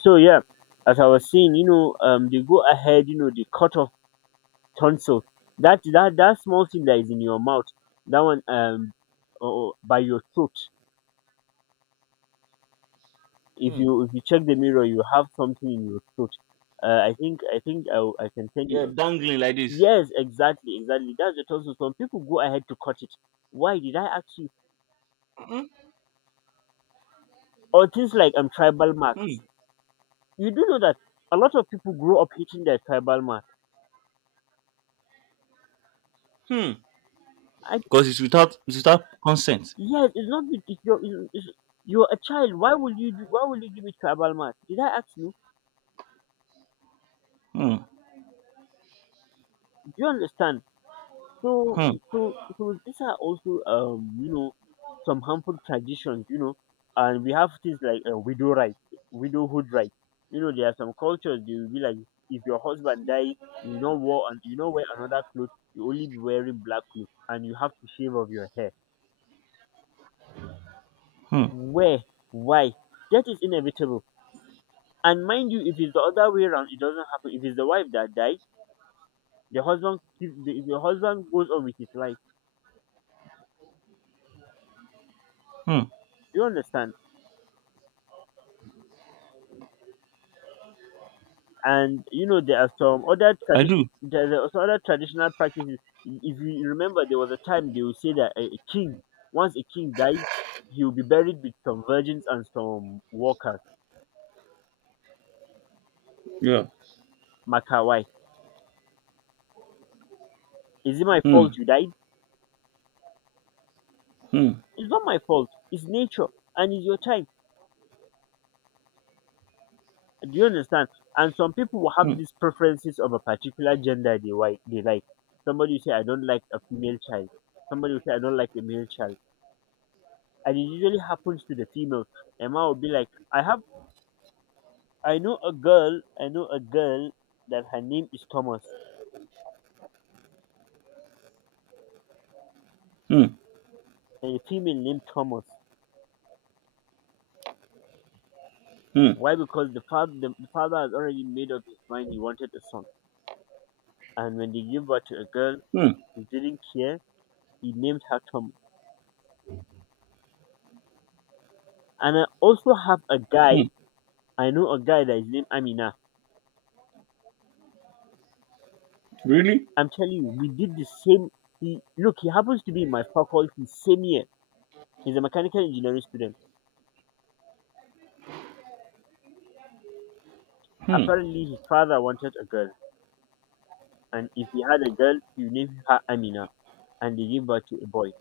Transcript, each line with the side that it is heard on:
left: So yeah, as I was saying, they go ahead, they cut off tonsil. That small thing that is in your mouth, that one, or by your throat. If
right: Hmm.
left: you if you check the mirror, you have something in your throat. I can tell
right: Yeah,
left: you.
right: dangling like this.
left: Yes, exactly, exactly. That's the tonsil. Some people go ahead to cut it. Why did I ask you? Or things like tribal
right: Hmm.
left: marks. You do know that a lot of people grow up hating their tribal mark.
right: Hmm.
left: I
right: Because it's without consent.
left: Yes, it's not with it's your it's you're a child. Why would you do why would you give it to a bald Did I ask you?
right: Hmm.
left: Do you understand? So
right: Hmm.
left: so these are also some harmful traditions, you know, and we have things like widow right, widowhood right. You know, there are some cultures they will be like if your husband die, you know wear and you know wear another clothes, you only be wearing black clothes and you have to shave off your hair.
right: Hmm.
left: Where? Why? That is inevitable. And mind you, if it's the other way around, it doesn't happen. If it's the wife that died, the husband goes on with his life.
right: Hmm.
left: Do you understand? And you know there are some other
right: I
left: tradition,
right: do.
left: there are some other traditional practices. If you remember, there was a time they would say that a king, once a king dies, he will be buried with some virgins and some workers.
right: Yeah.
left: Makawai, is it my fault
right: Hmm.
left: you died?
right: Hmm.
left: It's not my fault. It's nature and it's your time. Do you understand? And some people will have
right: Hmm.
left: these preferences of a particular gender they like. They like. Somebody will say, "I don't like a female child." Somebody will say, "I don't like a male child," and it usually happens to the female. Emma will be like, "I have, I know a girl that her name is Thomas,
right: Hmm.
left: and a female named Thomas.
right: Hmm.
left: Why? Because the father has already made up his mind. He wanted a son, and when they gave birth to a girl,
right: Hmm.
left: he didn't care. He named her Thomas. And I also have a
right: Hmm.
left: guy. I know a guy that is named Amina.
right: Really?
left: I'm telling you, we did the same. He, look, he happens to be in my faculty, same year. He's a mechanical engineering student.
right: Hmm.
left: Apparently, his father wanted a girl, and if he had a girl, he named her Amina, and they gave birth to a boy.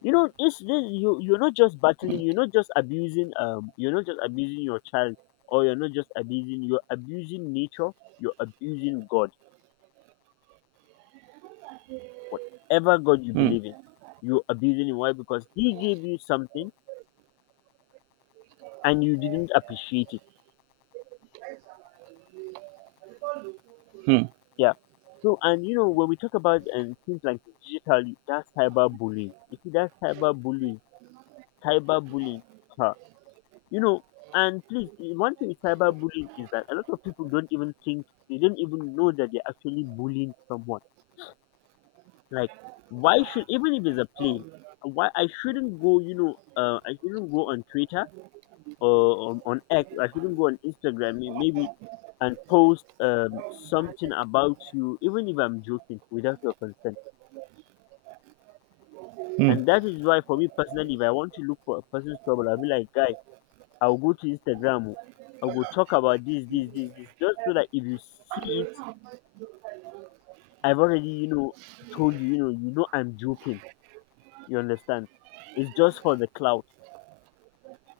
left: You know, it's this. You you're not just battling. You're not just abusing. You're not just abusing your child, or you're not just abusing. You're abusing nature. You're abusing God. Whatever God you
right: Hmm.
left: believe in, you're abusing him. Why? Because He gave you something, and you didn't appreciate it.
right: Hmm.
left: Yeah. So and you know when we talk about and things like digital, that's cyberbullying. You see, that's cyberbullying. Cyberbullying. Huh. You know, and please, one thing with cyberbullying is that a lot of people don't even think they don't even know that they're actually bullying someone. Like, why should even if it's a play, why I shouldn't go? I shouldn't go on Twitter or on X. I shouldn't go on Instagram. Maybe and post something about you, even if I'm joking, without your consent.
right: Hmm.
left: And that is why for me personally, if I want to look for a person's trouble, I'll be like, guy, I'll go to Instagram. Oh, I will go talk about this, this, this, this, just so that if you see it, I've already, you know, told you, I'm joking. You understand? It's just for the clout.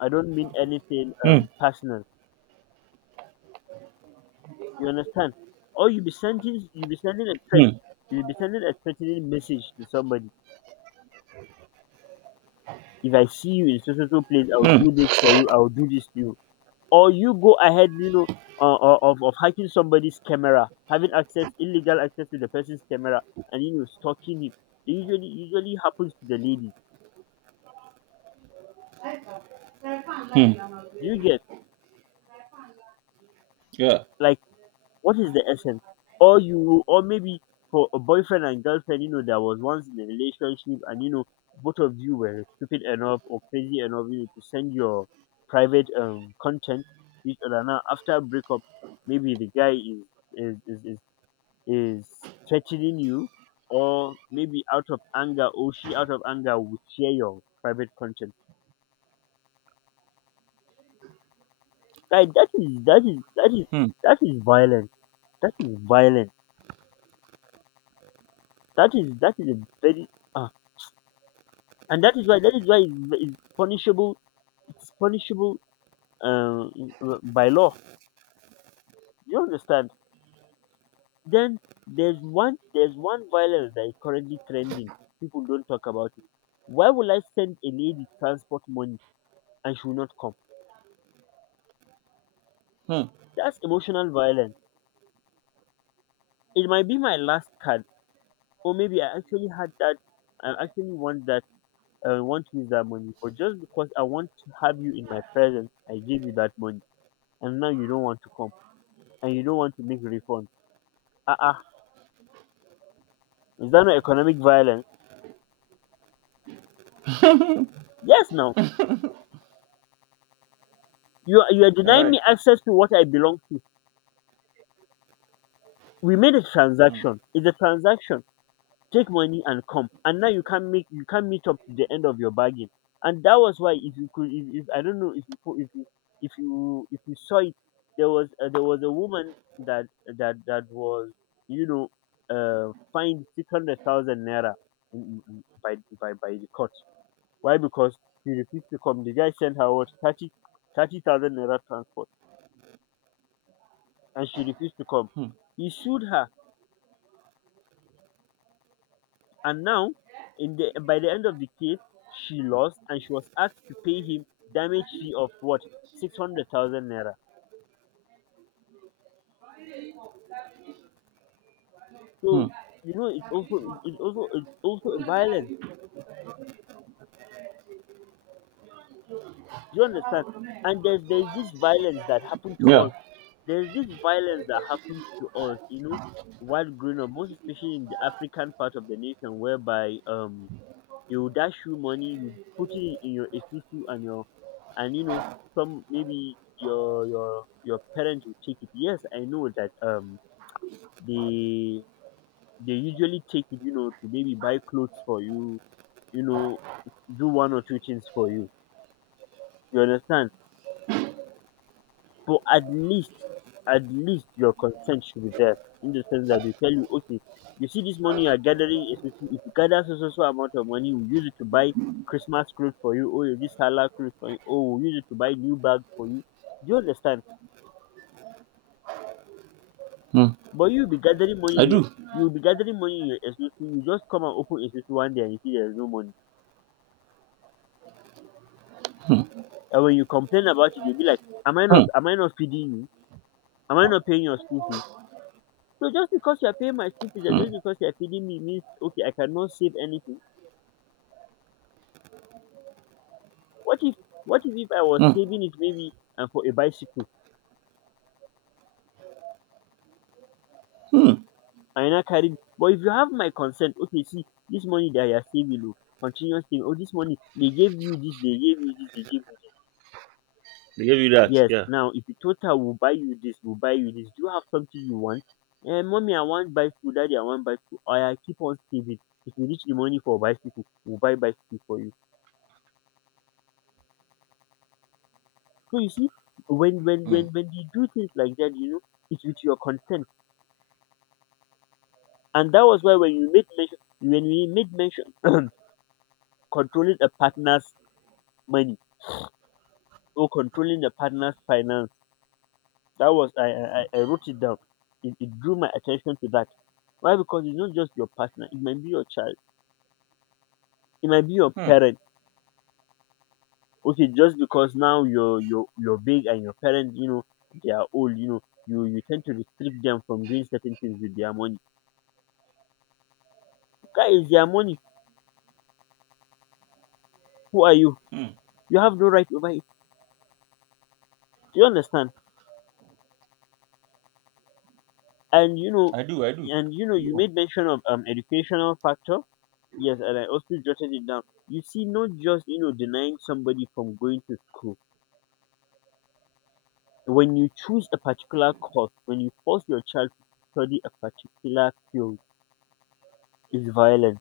left: I don't mean anything
right: Hmm.
left: personal. You understand? Or you be sending a threat,
right: Hmm.
left: you be sending a threatening message to somebody. If I see you in social place, I'll
right: Hmm.
left: do this for you. I'll do this to you. Or you go ahead, you know, of hacking somebody's camera, having access, illegal access to the person's camera, and you know stalking him. It usually happens to the ladies.
right: Hmm.
left: Do you get?
right: Yeah.
left: Like, what is the essence? Or you or maybe for a boyfriend and girlfriend, you know, that was once in a relationship, and you know both of you were stupid enough or crazy enough, you know, to send your private content to each other. Now after breakup, maybe the guy is is, is, is is threatening you, or maybe out of anger, or she out of anger would share your private content. Guy
right: Hmm.
left: that is violent, that is violent, that is a very ah, and that is why it's punishable. It's punishable, um by law. You understand? Then there's one violence that is currently trending. People don't talk about it. Why will I send a lady transport money and she will not come?
right: Hmm.
left: That's emotional violence. It might be my last card, or maybe I actually had that. I actually want that. I want to use that money, but just because I want to have you in my presence, I gave you that money, and now you don't want to come, and you don't want to make refund. Ah ah, is that not economic violence? Yes, now you are
right: All
left: denying
right: right.
left: me access to what I belong to. We made a
right: Hmm.
left: transaction. It's a transaction. Take money and come, and now you can't make you can't meet up to the end of your bargain. And that was why if you could if I don't know if you if you if you saw it, there was a woman that that was, you know, fined 600,000 naira in- by by the court. Why? Because she refused to come. The guy sent her what 30,000 naira transport, and she refused to come. He sued her. And now, in the by the end of the case, she lost, and she was asked to pay him damage fee of what 600,000 naira.
right: Hmm.
left: So you know it's also it's also violence. Do you understand? And there's this violence that happened to
right: Yeah.
left: us. There's this violence that happened to us. You know, while growing up, most especially in the African part of the nation, whereby they will dash you money, you put it in your esusu and your and you know some maybe your parents will take it. Yes, I know that they they usually take it, you know, to maybe buy clothes for you, you know, do one or two things for you. You understand? But at least your consent should be there in the sense that they tell you, okay, you see this money you are gathering, is if you gather so so so amount of money, we'll use it to buy Christmas clothes for you, or this halal clothes for you, or we'll use it to buy new bag for you. Do you understand?
right: Hmm.
left: But
right: I do.
left: you'll be gathering money in your SUC, you just come and open SUC one day and you see there's no money. And when you complain about it, you'll be like, am I
right: Hmm.
left: not feeding you? Am I not paying your school fees? So just because you are paying my school fees and
right: Hmm.
left: just because you are feeding me means okay, I cannot save anything. What if if I was
right: Hmm.
left: saving it maybe and for a bicycle and I carry it. But if you have my consent, okay, see this money that you are saving, oh, continuous thing, oh this money they gave you this, they gave you this, they gave you this.
right: They gave you that.
left: Yes,
right: Yeah.
left: now if you total will buy you this, will buy you this, do you have something you want? Eh, mommy, I want bicycle, daddy, I want bicycle. Or I keep on saving. If you reach the money for bicycle, we'll buy bicycle for you. So you see, when when
right: Hmm.
left: when when you do things like that, you know, it's with your consent. And that was why when we made mention controlling a partner's money or controlling a partner's finance, that was I wrote it down. It drew my attention to that. Why? Because it's not just your partner, it might be your child, it might be your
right: Hmm.
left: parent. Okay, just because now you're big and your parents, you know, they are old, you know, you tend to restrict them from doing certain things with their money. That is their money. Who are you?
right: Hmm.
left: You have no right over it. Do you understand? And you know,
right: I do. I do.
left: and you know, you
right: Yeah.
left: made mention of educational factor. Yes, and I also jotted it down. You see, not just denying somebody from going to school. When you choose a particular course, when you force your child to study a particular field, is violent,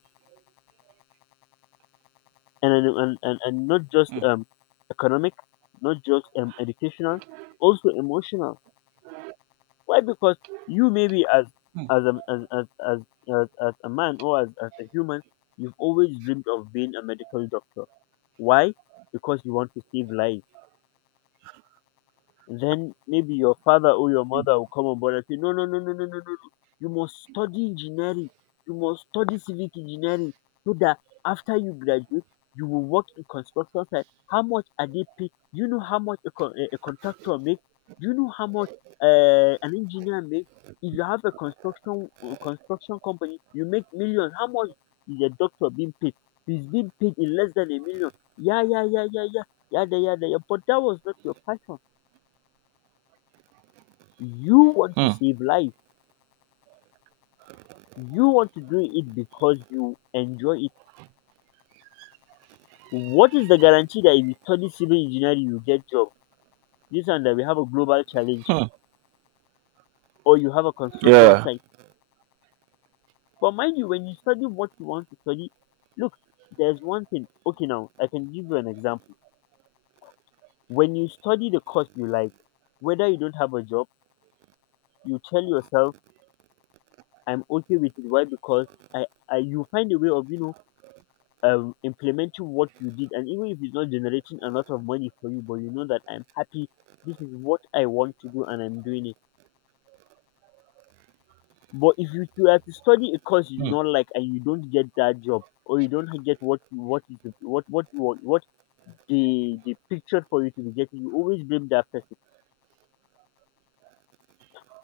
left: and not just
right: Hmm.
left: economic, not just educational, also emotional. Why? Because you maybe
right: Hmm.
left: as a as as as, as a man or as a human, you've always dreamed of being a medical doctor. Why? Because you want to save lives, then maybe your father or your mother will come on board and say, no, no, no, no, no, no, no, no. You must study engineering. You must study civic engineering so that after you graduate, you will work in construction site. How much are they paid? Do you know how much a contractor makes? Do you know how much an engineer makes? If you have a construction company, you make millions. How much is a doctor being paid? He's being paid in less than a million. Yeah, yeah, yeah, yeah, yeah, yeah, yeah, yeah. yeah. But that was not your passion, you want to
right: Hmm.
left: save life. You want to do it because you enjoy it. What is the guarantee that if you study civil engineering, you get job? This and that, we have a global challenge,
right: Hmm.
left: or you have a construction
right: Yeah.
left: site. But mind you, when you study what you want to study, look, there's one thing. Okay, now I can give you an example. When you study the course you like, whether you don't have a job, you tell yourself, "I'm okay with it." Why? Because I you find a way of implementing what you did, and even if it's not generating a lot of money for you, but you know that I'm happy, this is what I want to do and I'm doing it. But if you have to study a course you do
right: Hmm.
left: not like and you don't get that job, or you don't get what you what you what you want, what the picture for you to be getting, you always blame that person.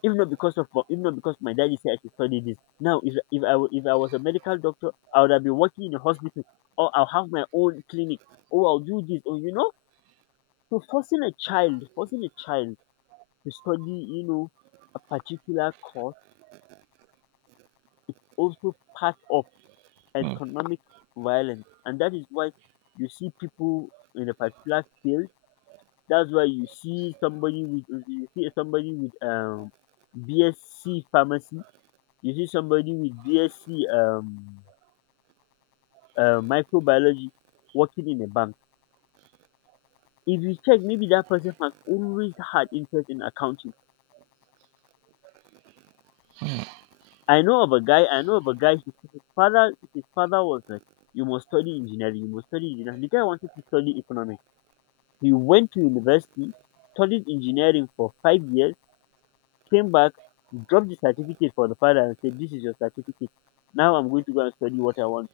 left: If not because of, if not because my daddy said I should study this, now if I was a medical doctor, I would have been working in a hospital, or I'll have my own clinic, or I'll do this, or you know. So forcing a child to study a particular course is also part of
right: Hmm.
left: economic violence, and that is why you see people in a particular field, that's why you see somebody with you see somebody with BSc pharmacy, you see somebody with BSc microbiology working in a bank. If you check, maybe that person has always had interest in accounting. I know of a guy, his father his father was like, you must study engineering, you must study engineering. The guy wanted to study economics. He went to university, studied engineering for 5 years, came back, dropped the certificate for the father and said, "This is your certificate. Now I'm going to go and study what I want."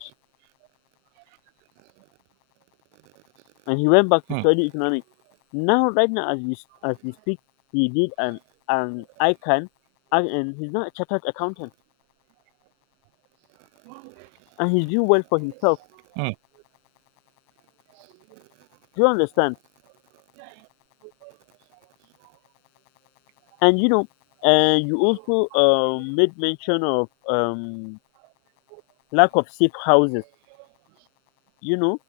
left: And he went back to
right: Hmm.
left: study economics. Now right now as we speak, he did an ICANN, and he's now a chartered accountant and he's doing well for himself.
right: Hmm.
left: Do you understand? And you know, and you also made mention of lack of safe houses. You know,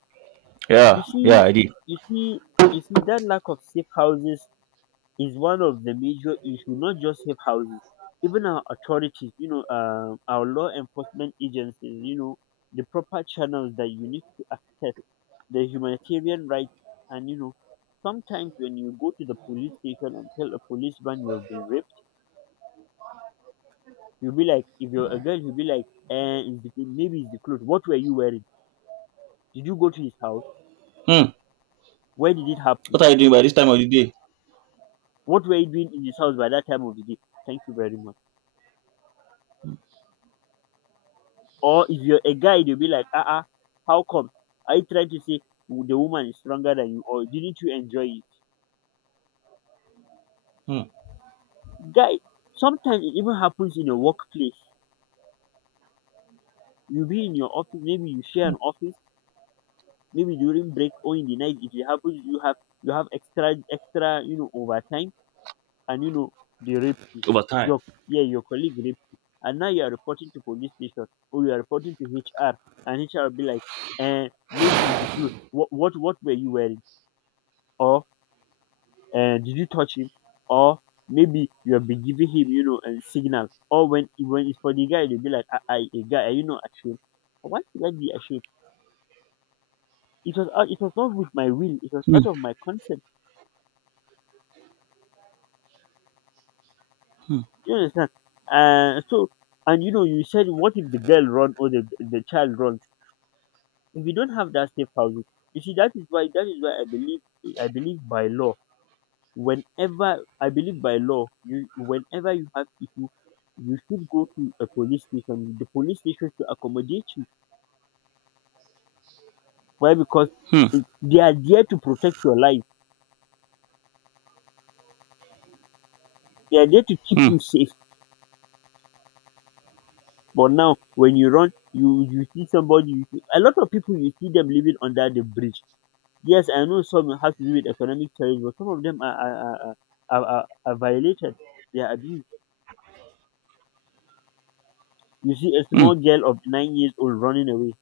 left: you
right: Yeah.
left: see,
right: Yeah. I did.
left: you see, you see that lack of safe houses is one of the major issues. Not just safe houses, even our authorities. You know, our law enforcement agencies. You know, the proper channels that you need to access the humanitarian rights, and you know, sometimes when you go to the police station and tell a policeman you've been raped, you'll be like, if you're a girl, you'll be like, eh, maybe it's the clothes. What were you wearing? Did you go to his house?
right: Hmm.
left: Where did it happen?
right: What are you doing by this time of the day?
left: What were you doing in his house by that time of the day? Thank you very much. Or if you're a guy, they'll be like, ah, uh-uh, how come? Are you trying to say the woman is stronger than you, or didn't you enjoy it?
right: Hmm.
left: Guy, sometimes it even happens in your workplace. You'll be in your office, maybe you share an office, maybe during break or in the night. If it happens, you have extra, you know, overtime. Anino, they raped you.
right: Over time.
left: Your, yeah, your colleague raped you. And now you are reporting to police station, or you are reporting to HR, and HR will be like, eh, maybe it's the clothes. What were you wearing? Or eh, did you touch him? Or maybe you have been giving him, you know, a signal. Or when it's for the guy, they'll be like, I a guy, are you not ashamed? Why should I be ashamed? It was not with my will. It was
right: Hmm.
left: out of my consent.
right: Hmm.
left: You understand? So and you know, you said, what if the girl run, or the child run? We don't have that safe housing. You see, that is why I believe, I believe by law, whenever I believe by law, you whenever you have issue, you should go to a police station. The police station should accommodate you. Why? Because
right: Hmm.
left: it, they are there to protect your life. They are there to keep
right: Hmm.
left: you safe. But now, when you run, you see somebody. You see, a lot of people, you see them living under the bridge. Yes, I know some has to do with economic challenge, but some of them are violated. They are abused. You see a
right: Hmm.
left: small girl of 9 years old running away,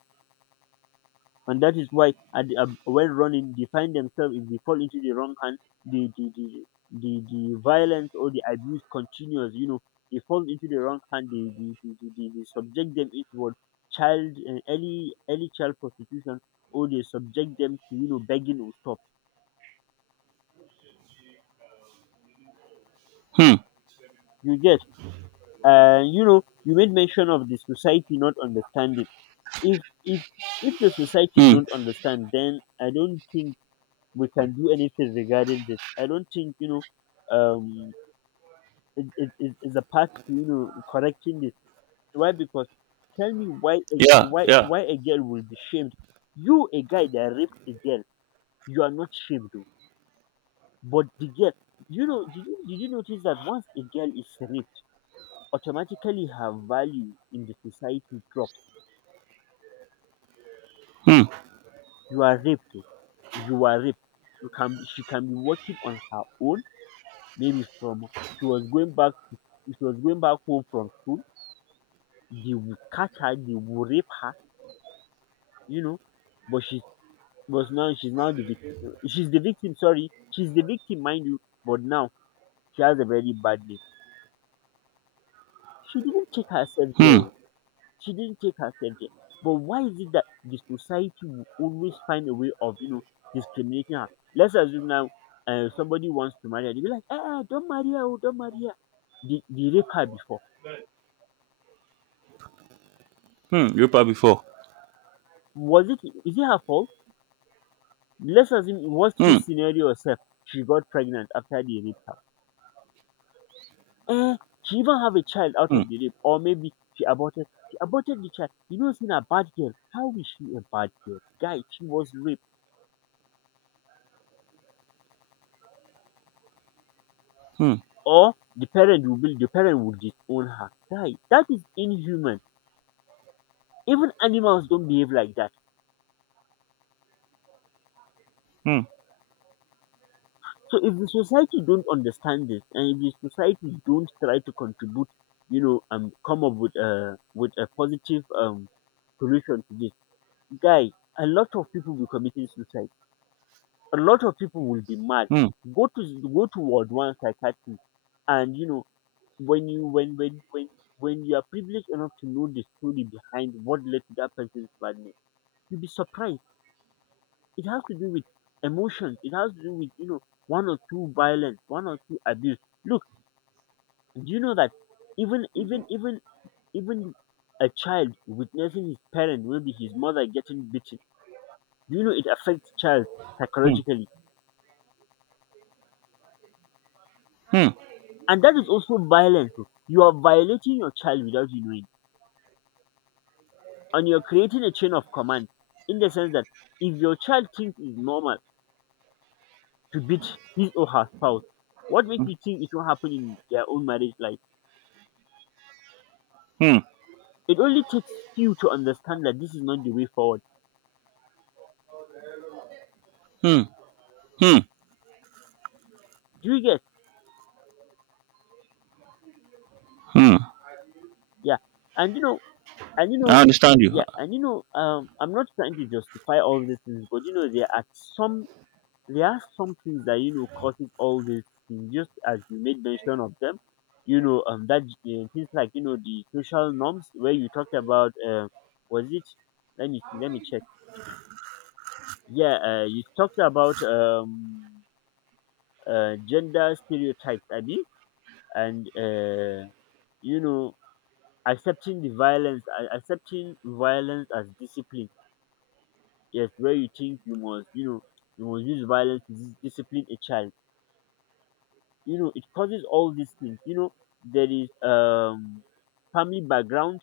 left: and that is why at the, when running they find themselves, if they fall into the wrong hand, the the, the the violence or the abuse continues. You know, they fall into the wrong hand, they subject them into what, child early child prostitution, or they subject them to, you know, begging or stuff.
right: Hmm.
left: You get, you know, you made mention of the society not understanding. If if if the society
right: Hmm.
left: don't understand, then I don't think we can do anything regarding this. I don't think, you know, um it is a path to, you know, correcting this. Why? Because tell me why
right: Yeah. Yeah.
left: why a girl will be shamed? You, a guy that raped a girl, you are not shamed, though, but the girl. You know, did you notice that once a girl is raped, automatically her value in the society drops.
right: Hmm.
left: You are raped. Oh. You are raped. You can, she can be working on her own maybe from she was going back to she was going back home from school, they will catch her, they will rape her, you know. But she's but now she's now the victim. She's the victim. Sorry, she's the victim, mind you. But now she has a very bad name. She didn't take herself
right: Hmm.
left: there. Oh. She didn't take herself there. But why is it that the society will always find a way of, you know, discriminating her? Let's assume now, somebody wants to marry her. They be like, eh, eh, don't marry her, oh, don't marry her. They rape her before.
right: Hmm. You probably before.
left: Was it is it her fault? Let's assume in worst
right: Hmm.
left: case scenario herself, she got pregnant after they raped her. Eh, she even have a child out
right: Hmm.
left: of the rape, or maybe she aborted the child. You know she's a bad girl. How is she a bad girl? Guy, she was raped,
right: Hmm.
left: or the parent will disown her. Guy, that is inhuman. Even animals don't behave like that.
right: Hmm.
left: So if the society don't understand this, and if the society don't try to contribute, and come up with a positive solution to this, guy, a lot of people will be committing suicide, a lot of people will be mad,
right: Hmm.
left: go to ward one psychiatrist. And when you when when when when you are privileged enough to know the story behind what led to that person's madness, you'll be surprised. It has to do with emotions, it has to do with, one or two violence, one or two abuse. Look, do you know that even even even even a child witnessing his parent, maybe his mother, getting beaten, do you know it affects child
right: Hmm.
left: psychologically?
right: Hmm.
left: And that is also violence. Oh. You are violating your child without you knowing. And you're creating a chain of command, in the sense that if your child thinks it's normal to beat his or her spouse, what makes you think it won't happen in their own marriage life?
right: Hmm.
left: It only takes you to understand that this is not the way forward.
right: Hmm. Hmm.
left: Do you get?
right: Hmm.
left: Yeah. And you know, and you
right: I
left: know,
right: understand you.
left: yeah, I'm not trying to justify all these things, but there are some things that causes all these things, just as you made mention of them. That things like the social norms where you talked about. Was it? Let me see, let me check. Yeah, you talked about gender stereotypes, Abby, and you know accepting the violence, accepting violence as discipline. Yes, where you think you must, you must use violence to discipline a child. It causes all these things. There is family background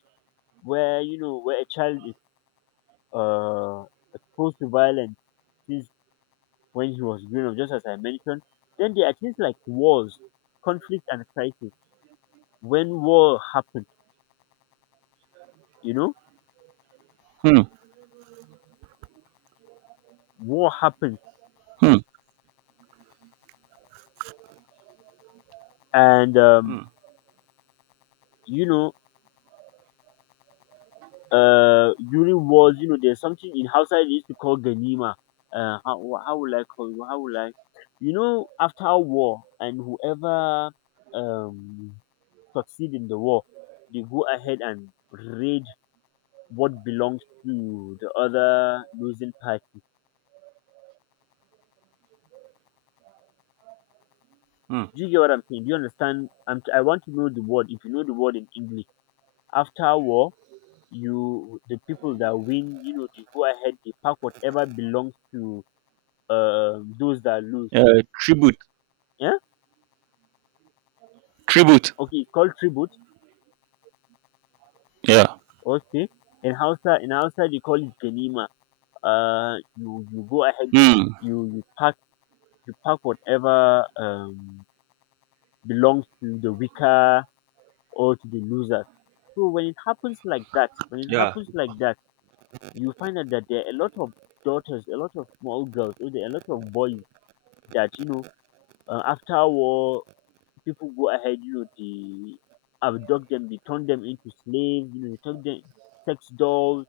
left: where you know where a child is uh exposed to violence since when he was growing up, just as I mentioned. Then there are things like wars, conflict, and crisis. When war happens, you know
right: Hmm.
left: war happens,
right: Hmm.
left: and
right: Hmm.
left: you know during wars, there's something in Hausa they used to call ganima. How will I call you? How will I? After war, and whoever um succeed in the war, they go ahead and raid what belongs to the other losing party.
right: Hmm.
left: Do you get what I'm saying? Do you understand? I want to know the word. If you know the word in English, after war, you the people that win, they go ahead, they pack whatever belongs to those that lose.
right: Tribute.
left: Yeah?
right: Tribute.
left: Okay, it's called tribute.
right: Yeah.
left: Okay. In Hausa, they call it ganima. You go ahead,
right: Hmm.
left: you you pack whatever belongs to the weaker or to the loser. So when it happens like that, when it
right: Yeah.
left: happens like that, you find out that there are a lot of daughters, a lot of small girls, or there are a lot of boys that after war, people go ahead, they abduct them, they turn them into slaves, they turn them sex dolls.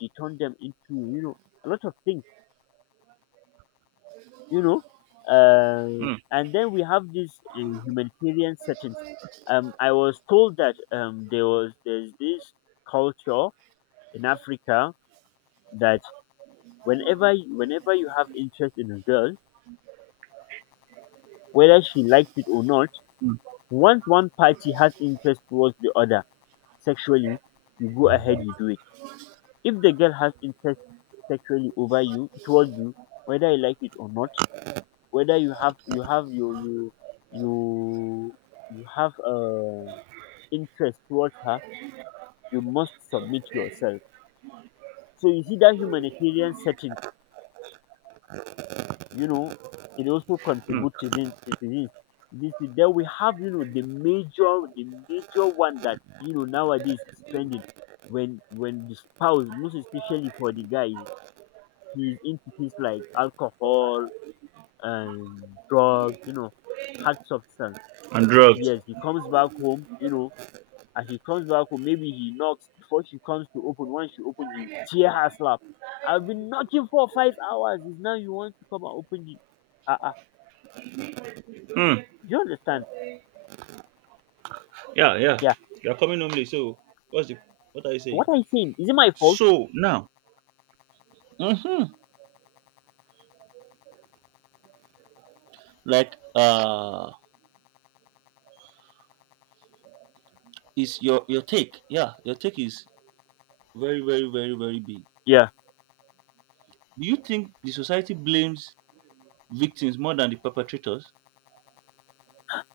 left: They turned them into a lot of things, you know
right: Hmm.
left: and then we have these humanitarian settings. I was told that there's this culture in Africa, that whenever you have interest in a girl, whether she likes it or not, once one party has interest towards the other sexually, you go ahead, you do it. If the girl has interest sexually over you, towards you, whether you like it or not, whether you you have interest towards her, you must submit yourself. So you see that humanitarian setting, you know, it also
right: Hmm.
left: contributes to this. To this. This, then we have, the major, one that nowadays is trending. When the spouse, most especially for the guy, he's into things like alcohol and drugs, hard substance.
right: And drugs.
left: Yes, he comes back home, as he comes back home, maybe he knocks before she comes to open. Once she opens, he tear her slap. I've been knocking for 5 hours. Is now you want to come and open the uh uh
right: Hmm.
left: do you understand?
right: Yeah. Yeah.
left: Yeah.
right: You're coming home late, so what's the what are you saying?
left: What I saying? Is it my fault?
right: So now. Mm-hmm. Like is your take. Yeah, your take is very, very, very, very big.
left: Yeah.
right: Do you think the society blames victims more than the perpetrators?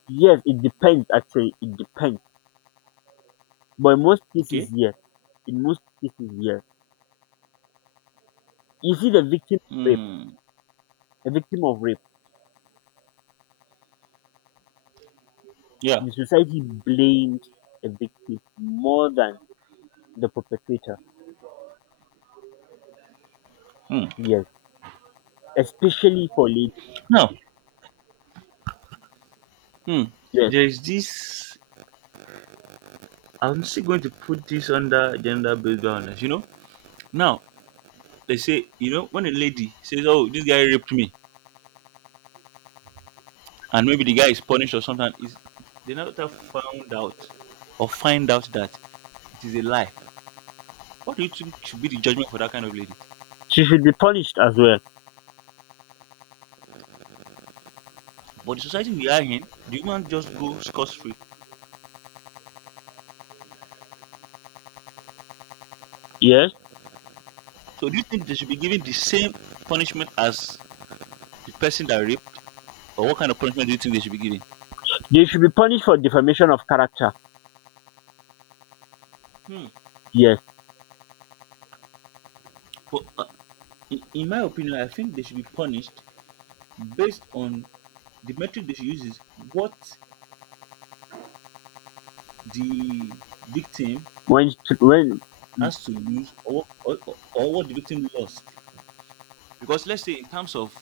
left: Yes, it depends actually. It depends. But in most
right: Okay.
left: cases, yes. In most cases, yes. You see the victim of rape,
right: Hmm.
left: a victim of rape.
right: Yeah.
left: The society blames a victim more than the perpetrator.
right: Hmm.
left: Yes. Especially for late.
right: Now, hmm.
left: Yes.
right: There is this. I'm still going to put this under gender based violence, you know? Now they say, you know, when a lady says, "Oh, this guy raped me," and maybe the guy is punished or something, is they never found out or find out that it is a lie. What do you think should be the judgment for that kind of lady?
left: She should be punished as well,
right: But the society we are in, the woman just go scot free.
left: yes.
right: So do you think they should be given the same punishment as the person that raped, or what kind of punishment do you think they should be given?
left: They should be punished for defamation of character,
right: Hmm.
left: yes.
right: But in my opinion, I think they should be punished based on the metric they should use is what the victim
left: When, when,
right: has to lose or what the victim lost. Because let's say in terms of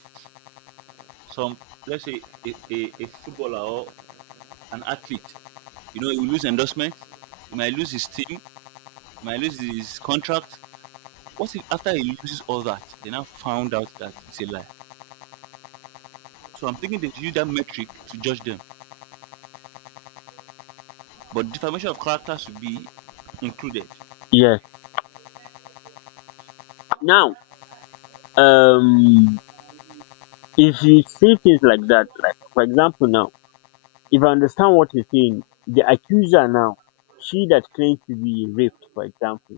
right: some, let's say a footballer or an athlete. You know, he will lose endorsement, he might lose his team, he might lose his contract. What if after he loses all that, they now found out that it's a lie? So I'm thinking they use that metric to judge them. But defamation of character should be included.
left: yes. Now, um, if you say things like that, like for example, now, if I understand what you're saying, the accuser now, she that claims to be raped, for example,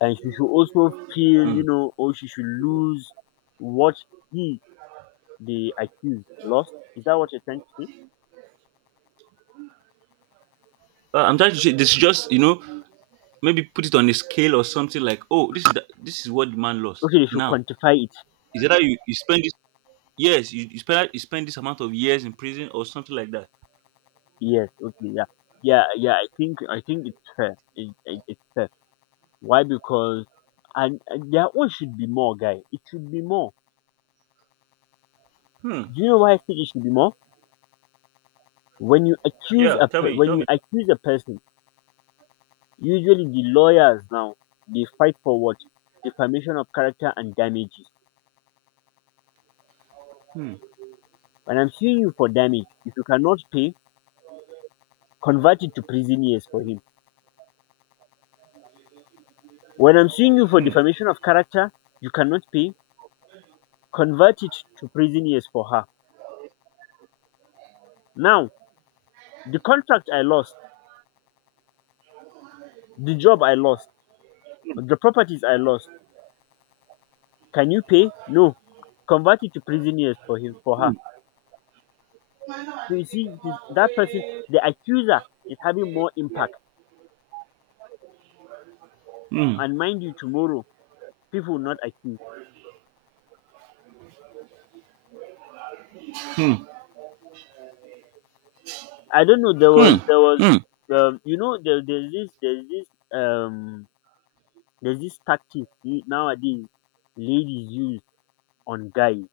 left: and she should also feel,
right: Mm.
left: or she should lose what he, the accused, lost. Is that what you're trying to say?
right: But I'm trying to say this is just, you know, maybe put it on a scale or something like, oh, this is the, this is what the man lost.
left: Okay, they should
right: Now,
left: quantify it.
right: is that you spend this yes, you, you spend this amount of years in prison or something like that.
left: Yes. Okay. Yeah. Yeah. Yeah. I think it's fair. It's fair. Why? Because and their own should be more, guy. It should be more.
right: Hmm.
left: Do you know why I think it should be more? When you accuse
right: Yeah,
left: a
right: tell
left: pe-
right: me,
left: when
right: tell
left: you
right: me.
left: accuse a person, usually the lawyers now, they fight for what? Defamation of character and damages.
right: Hmm.
left: When I'm suing you for damage, if you cannot pay, convert it to prison years for him. When I'm suing you for
right: Hmm.
left: defamation of character, you cannot pay, convert it to prison years for her. Now, the contract I lost, the job I lost, the properties I lost. Can you pay? No. Convert it to prison years for him, for her. So you see, it is that person, the accuser, is having more impact.
right: Mm.
left: And mind you, tomorrow people will not accuse.
right: Mm.
left: I don't know.
right: Mm.
left: There was,
right: Mm.
left: you know, there, um there's this tactic nowadays ladies use on guys.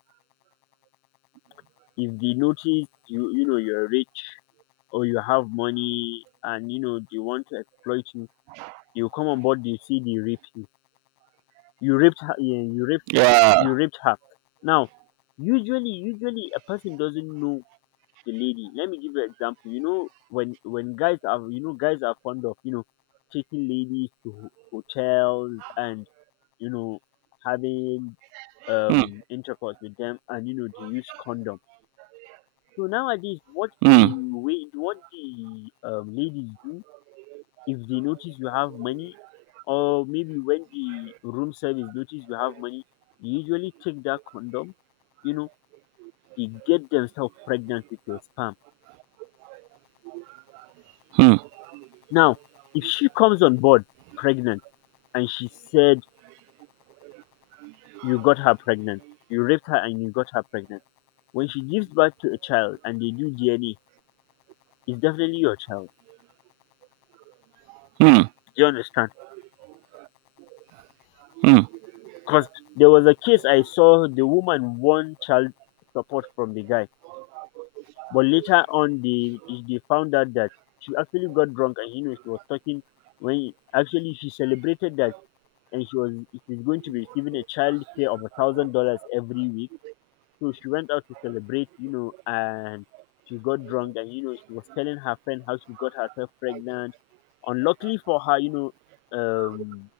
left: If they notice you, you know you're rich or you have money, and they want to exploit you, you come on board, you see the raping. You raped her, yeah,
right: Yeah.
left: you raped her. Now, usually, a person doesn't know, the lady. Let me give you an example. When guys are, guys are fond of, taking ladies to hotels, and you know having
right: Mm.
left: intercourse with them, and they use condom. So nowadays, what, the
right: Mm.
left: way what the ladies do, if they notice you have money, or maybe when the room service notice you have money, they usually take that condom, you know, they get themselves pregnant with your sperm.
right: Mm. Mm.
left: Now, if she comes on board pregnant, and she said you got her pregnant, you raped her and you got her pregnant, when she gives birth to a child and they do DNA, it's definitely your child.
right: Mm.
left: Do you understand?
right: Mm.
left: Because there was a case I saw, the woman won child support from the guy. But later on, they found out that she actually got drunk, and she was talking when actually she celebrated that, and she's going to be receiving a child care of $1,000 every week. So she went out to celebrate, and she got drunk, and she was telling her friend how she got herself pregnant. Unluckily for her, um,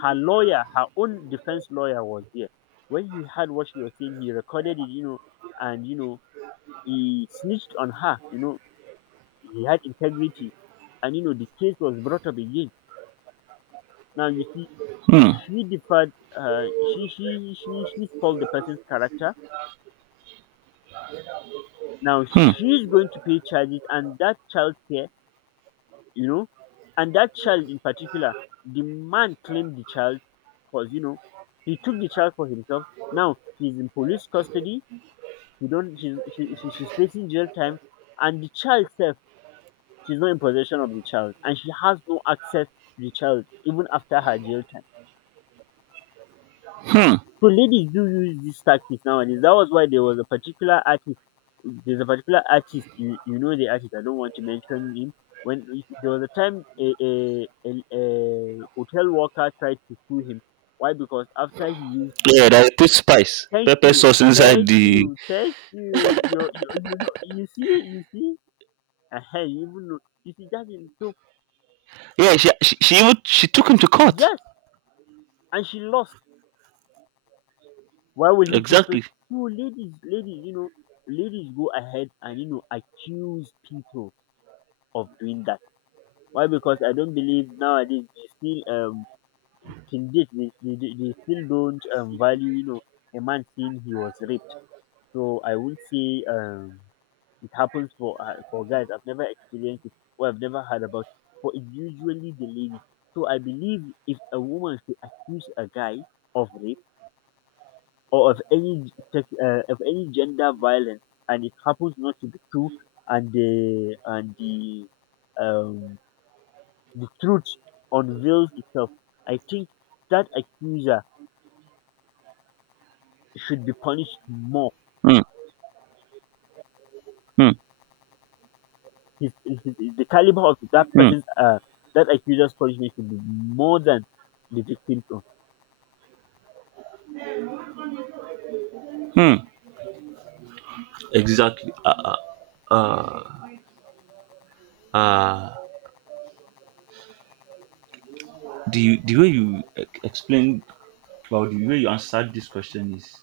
left: her lawyer, her own defense lawyer, was there. When he heard what she was saying, he recorded it, and he snitched on her. He had integrity, and the case was brought up again. Now you see, she deferred, she spoiled the person's character. Now
right: Mm.
left: she's going to pay charges, and that child care, you know and that child in particular, the man claimed the child, because he took the child for himself. Now he's in police custody. He don't she's facing jail time, and the child self, she's not in possession of the child, and she has no access to the child even after her jail time.
right: Mm.
left: So ladies do use this tactics nowadays. That was why there was a particular artist. There's a particular artist. You know the artist. I don't want to mention him. When there was a time, a hotel worker tried to sue him. Why? Because after he used,
right: Yeah, they put spice,
left: thank
right: pepper
left: you,
right: sauce inside
left: thank
right: the.
left: you, thank you. You know, you see, you see. Uh-huh, you even know, you see, that is so.
right: Yeah, she even she took him to court.
left: Yes, and she lost. Why will he put
right: Exactly.
left: no, ladies go ahead and accuse people of doing that. Why? Because I don't believe nowadays they still, till date, they still don't value, a man saying he was raped. So I would say, it happens for guys. I've never experienced it, or I've never heard about it. But it's usually the ladies. So I believe if a woman should accuse a guy of rape or of any of any gender violence and it happens not to be true and um the truth unveils itself. I think that accuser should be punished more.
right: Mm. Mm.
left: his, his, the caliber of that
right: Mm.
left: person's, that accuser's punishment should be more than the victim's own.
right: Mm. Exactly. Uh, uh, uh, the explained well the way you answered this question is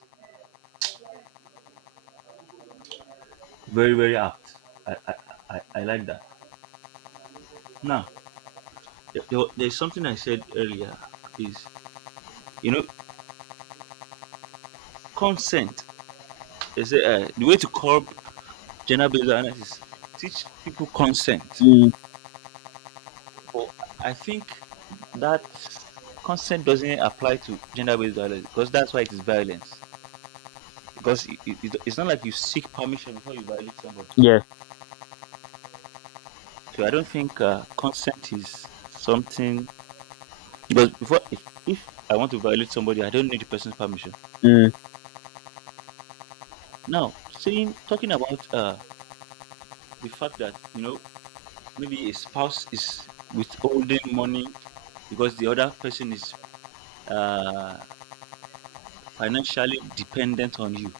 right: very very apt. I I, I like that. Now, there- there- there's something I said earlier is, you know, consent. They say the way to curb gender-based violence is teach people consent.
left: Mm,
right: But I think that consent doesn't apply to gender-based violence because that's why it is violence. Because it's not like you seek permission before you violate somebody.
left: yes.
right: So I don't think consent is something. Because before, if I want to violate somebody, I don't need the person's permission.
left: Mm,
right: Now, saying talking about the fact that you know maybe a spouse is withholding money because the other person is uh, financially dependent on you.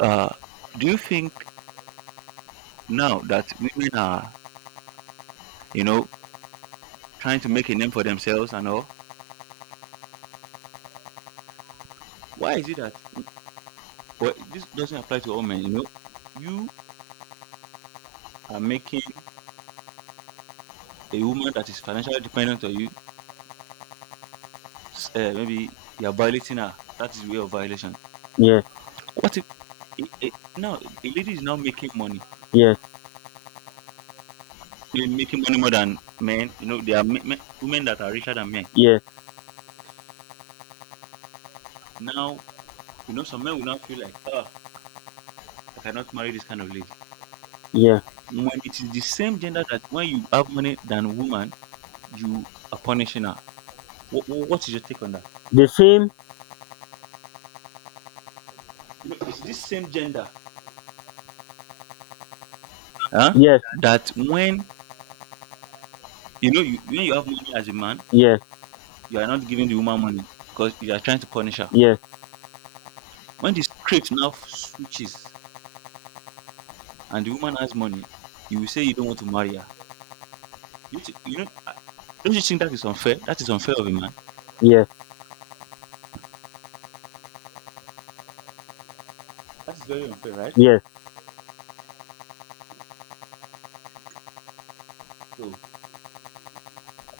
right: Uh, do you think now that women are, you know, trying to make a name for themselves and all? Why is it that? Well, this doesn't apply to all men. You know, you are making a woman that is financially dependent on you. Maybe you are violating her. That is way of violation.
left: yes,
right: What if? It, now a lady is now making money.
left: yes,
right: They're making money more than men. You know, there are men, men, women that are richer than men.
left: yes,
right: Now, you know, some men will now feel like, oh, I cannot marry this kind of lady.
left: yes,
right: When it is the same gender that when you have money than woman, you are punishing her. What is your take on that?
left: the same.
right: You know, it's this same gender, huh?
left: Yes,
right: That when you know you when you have money as a man,
left: yes,
right: you are not giving the woman money because you are trying to punish her.
left: yes,
right: When the script now switches and the woman has money, you will say you don't want to marry her. You know, don't you think that is unfair? That is unfair of a man.
left: yes,
right: That is very unfair, right?
left: yes.
right: So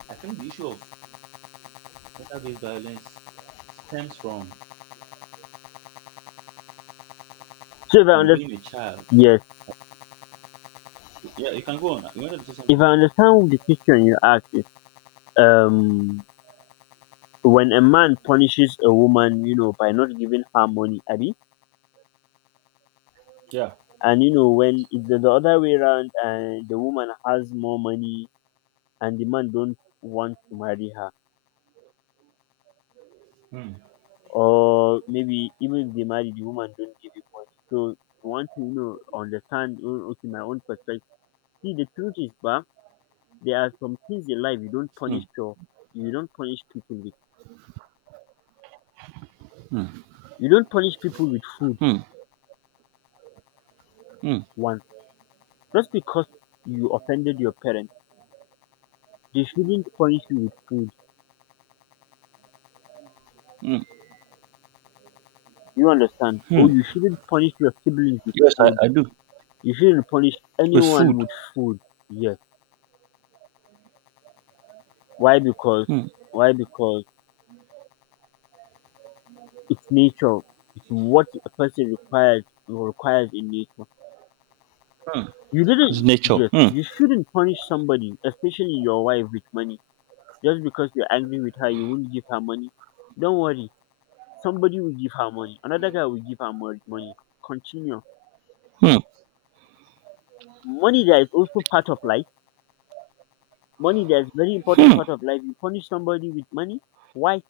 right: I think the issue of gender-based violence stems
left: So if I
right: from
left: understand.
right: being a child.
left: Yes.
right: Yeah, you can go on. You wanted to say
left: If
right: something?
left: I understand the question you asked, it's um when a man punishes a woman, you know, by not giving her money, Abby,
right: Yeah.
left: and you know when it's the other way around, and the woman has more money and the man don't want to marry her,
right: Hmm.
left: or maybe even if they marry, the woman don't give him money. So you want to understand, oh, okay, my own perspective. See, the truth is, but there are some things in life you don't
right: Hmm.
left: punish your you don't punish people with
right: Hmm.
left: you don't punish people with food.
right: Hmm. Hmm.
left: One. Just because you offended your parents, they shouldn't punish you with food. You understand?
right: Hmm.
left: Or
right: Mm.
left: you shouldn't punish your siblings with
right: Yes,
left: food.
right: I do.
left: You shouldn't punish
right: It's
left: anyone
right: food.
left: with food. Yes. Why? Because
right: Hmm.
left: why? Because it's nature. It's what a person requires in nature.
right: Hmm.
left: You
right: It's
left: didn't,
right: nature.
left: yes,
right: Hmm.
left: you shouldn't punish somebody, especially your wife with money. Just because you're angry with her, you won't give her money. Don't worry. Somebody will give her money. Another guy will give her money. Continue.
right: Hmm.
left: Money there is also part of life. Money there is very important
right: Hmm.
left: part of life. You punish somebody with money. Why?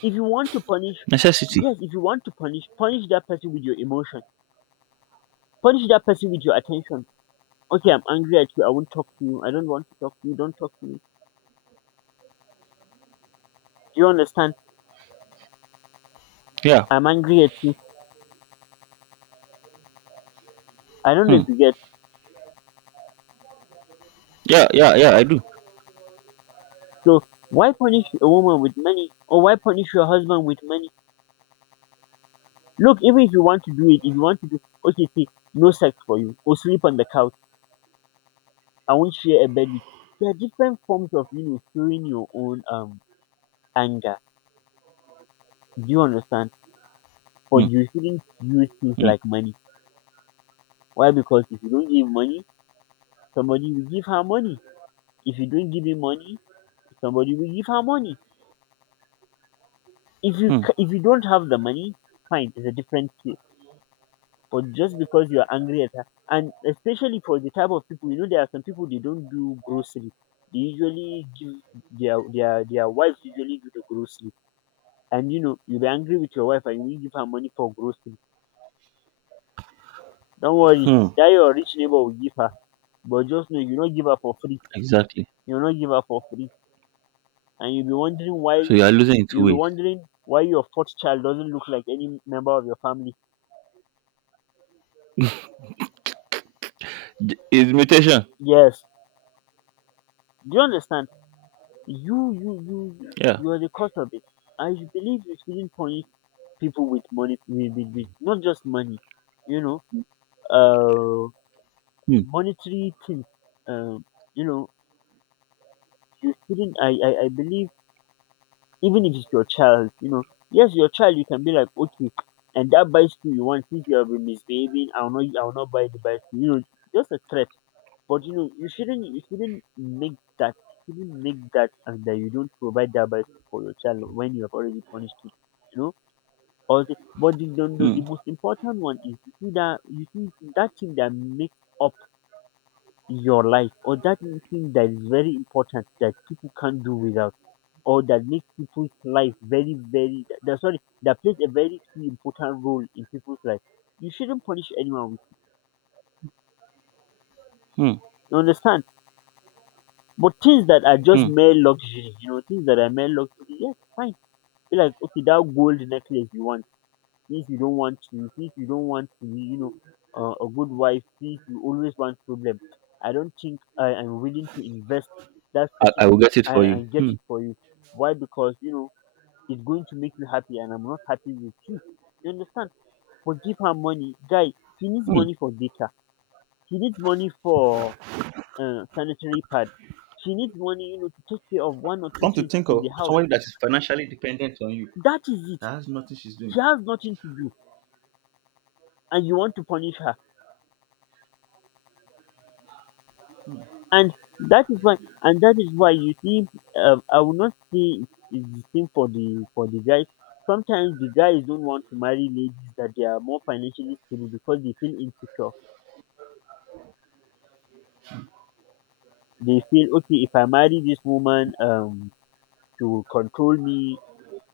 left: If you want to punish,
right: Necessity.
left: yes, if you want to punish, punish that person with your emotion. Punish that person with your attention. Okay, I'm angry at you. I won't talk to you. I don't want to talk to you. Don't talk to me. Do you understand?
right: Yeah.
left: I'm angry at you. I don't know
right: Hmm.
left: if you get.
right: Yeah, yeah, yeah, I do.
left: So why punish a woman with money, or why punish your husband with money? Look, even if you want to do it, if you want to do, okay, see, no sex for you, or sleep on the couch. I won't share a bed with. There are different forms of, you know, showing your own anger. Do you understand?
right: Hmm.
left: But you shouldn't use things
right: Hmm.
left: like money. Why? Because if you don't give money, somebody will give her money. If you don't give him money, somebody will give her money. If you
right: Hmm.
left: if you don't have the money, fine, it's a different case. But just because you are angry at her, and especially for the type of people, you know, there are some people they don't do grocery. They usually give their wives usually do the grocery. And you know, you'll be angry with your wife and you will give her money for grocery. Don't worry,
right: Hmm.
left: that your rich neighbor will give her. But just know you don't give her for free.
right: Exactly.
left: You don't give her for free. And you'll be wondering why
right: So you are losing in two
left: you'll be
right: ways.
left: wondering why your fourth child doesn't look like any member of your family.
right: D- It's mutation.
left: Yes. Do you understand? You you you you
right: Yeah.
left: you are the cause of it. I believe you shouldn't punish people with money with, not just money, you know, uh
right: Hmm.
left: monetary things. Um, you know, you shouldn't I believe even if it's your child, you know. Yes, your child you can be like, okay, and that bicycle you want, since you have been misbehaving, I will not buy the bicycle. You know, just a threat. But you know, you shouldn't make that, you shouldn't make that, and that you don't provide that bicycle for your child when you have already punished him. You know, or the, but the, the, the,
right: Hmm.
left: the most important one is you see that thing that makes up your life, or that thing that is very important that people can't do without or that makes people's life very, very that sorry that plays a very key important role in people's life. You shouldn't punish anyone.
right: Hmm.
left: You understand? But things that are just
right: Hmm.
left: mere luxury, you know, things that are mere luxury, yes, fine. Be like, okay, that gold necklace you want. Since you don't want to be, you know, a good wife, since you always want problem. I don't think I am willing to invest that certain
right: I will get it for
left: and,
right: you.
left: and get
right: Hmm.
left: it for you. Why? Because you know it's going to make you happy, and I'm not happy with you. You understand? For give her money. Guy, she needs
right: Hmm.
left: money for data, she needs money for sanitary pad, she needs money, you know, to take care of one or two
right: Come to
left: things
right: think
left: in the
right: of
left: house.
right: somebody that is financially dependent on you.
left: That is it.
right: That has nothing she's
left: She
right: doing.
left: has nothing to do and you want to punish her. And that is why you see, I will not say it's the same for the guys. Sometimes the guys don't want to marry ladies that they are more financially stable because they feel insecure. They feel okay, if I marry this woman, she will control me,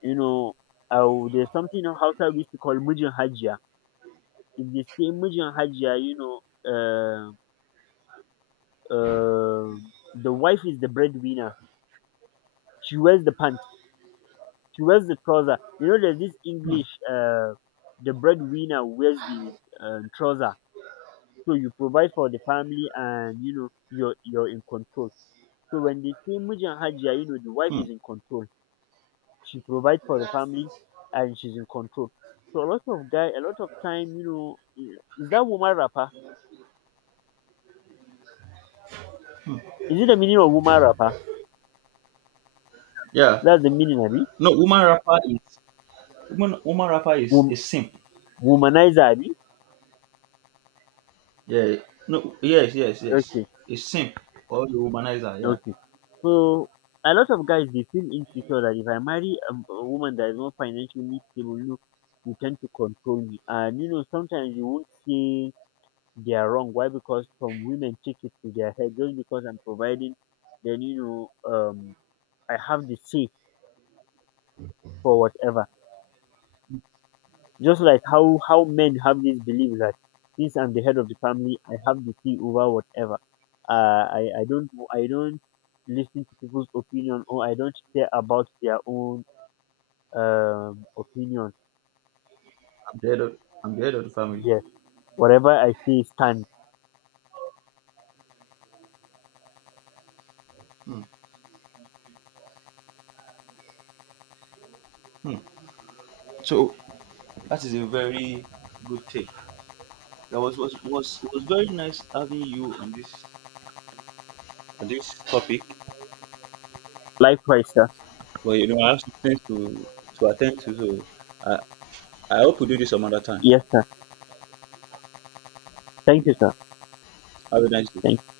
left: you know. Oh, there's something in Hausa we used to call Mijin Hajiya. If they say Mijin Hajiya, you know, uh, uh, the wife is the breadwinner. She wears the pants. She wears the trouser. You know, there's this English, the breadwinner wears the trouser. So you provide for the family and, you know, you're in control. So when they say Mijin Hajiya, you know, the wife
right: Hmm.
left: is in control. She provide for the family and she's in control. So a lot of guy, a lot of time, you know, is that woman rapper? Is it the meaning of woman rapper?
right: Yeah.
left: That's the meaning, abi?
right: No, woman rapper is woman woman rapper is
left: Wom-
right: a simp.
left: Womanizer, abi?
right: Yeah. No. Yes. Yes. Yes.
left: Okay,
right: A simp or the womanizer. Yeah.
left: okay. So a lot of guys they feel insecure that if I marry a woman that is not financially stable, look, you tend to control me, and you know sometimes you won't say they are wrong. Why? Because some women take it to their head just because I'm providing, then you know, I have the say for whatever. Just like how men have this belief that since I'm the head of the family, I have the key over whatever. I don't I don't listen to people's opinion or I don't care about their own opinion.
right: I'm the head of I'm the head of the family.
left: Yes, whatever I say stands.
right: Hmm. Hmm. So that is a very good take. That was very nice having you on this topic.
left: Likewise, sir.
right: But you know, I have some things to attend to, so I I hope we do this some other time.
left: Yes, sir. Thank you, sir.
right: Have a nice day.
left: Thank.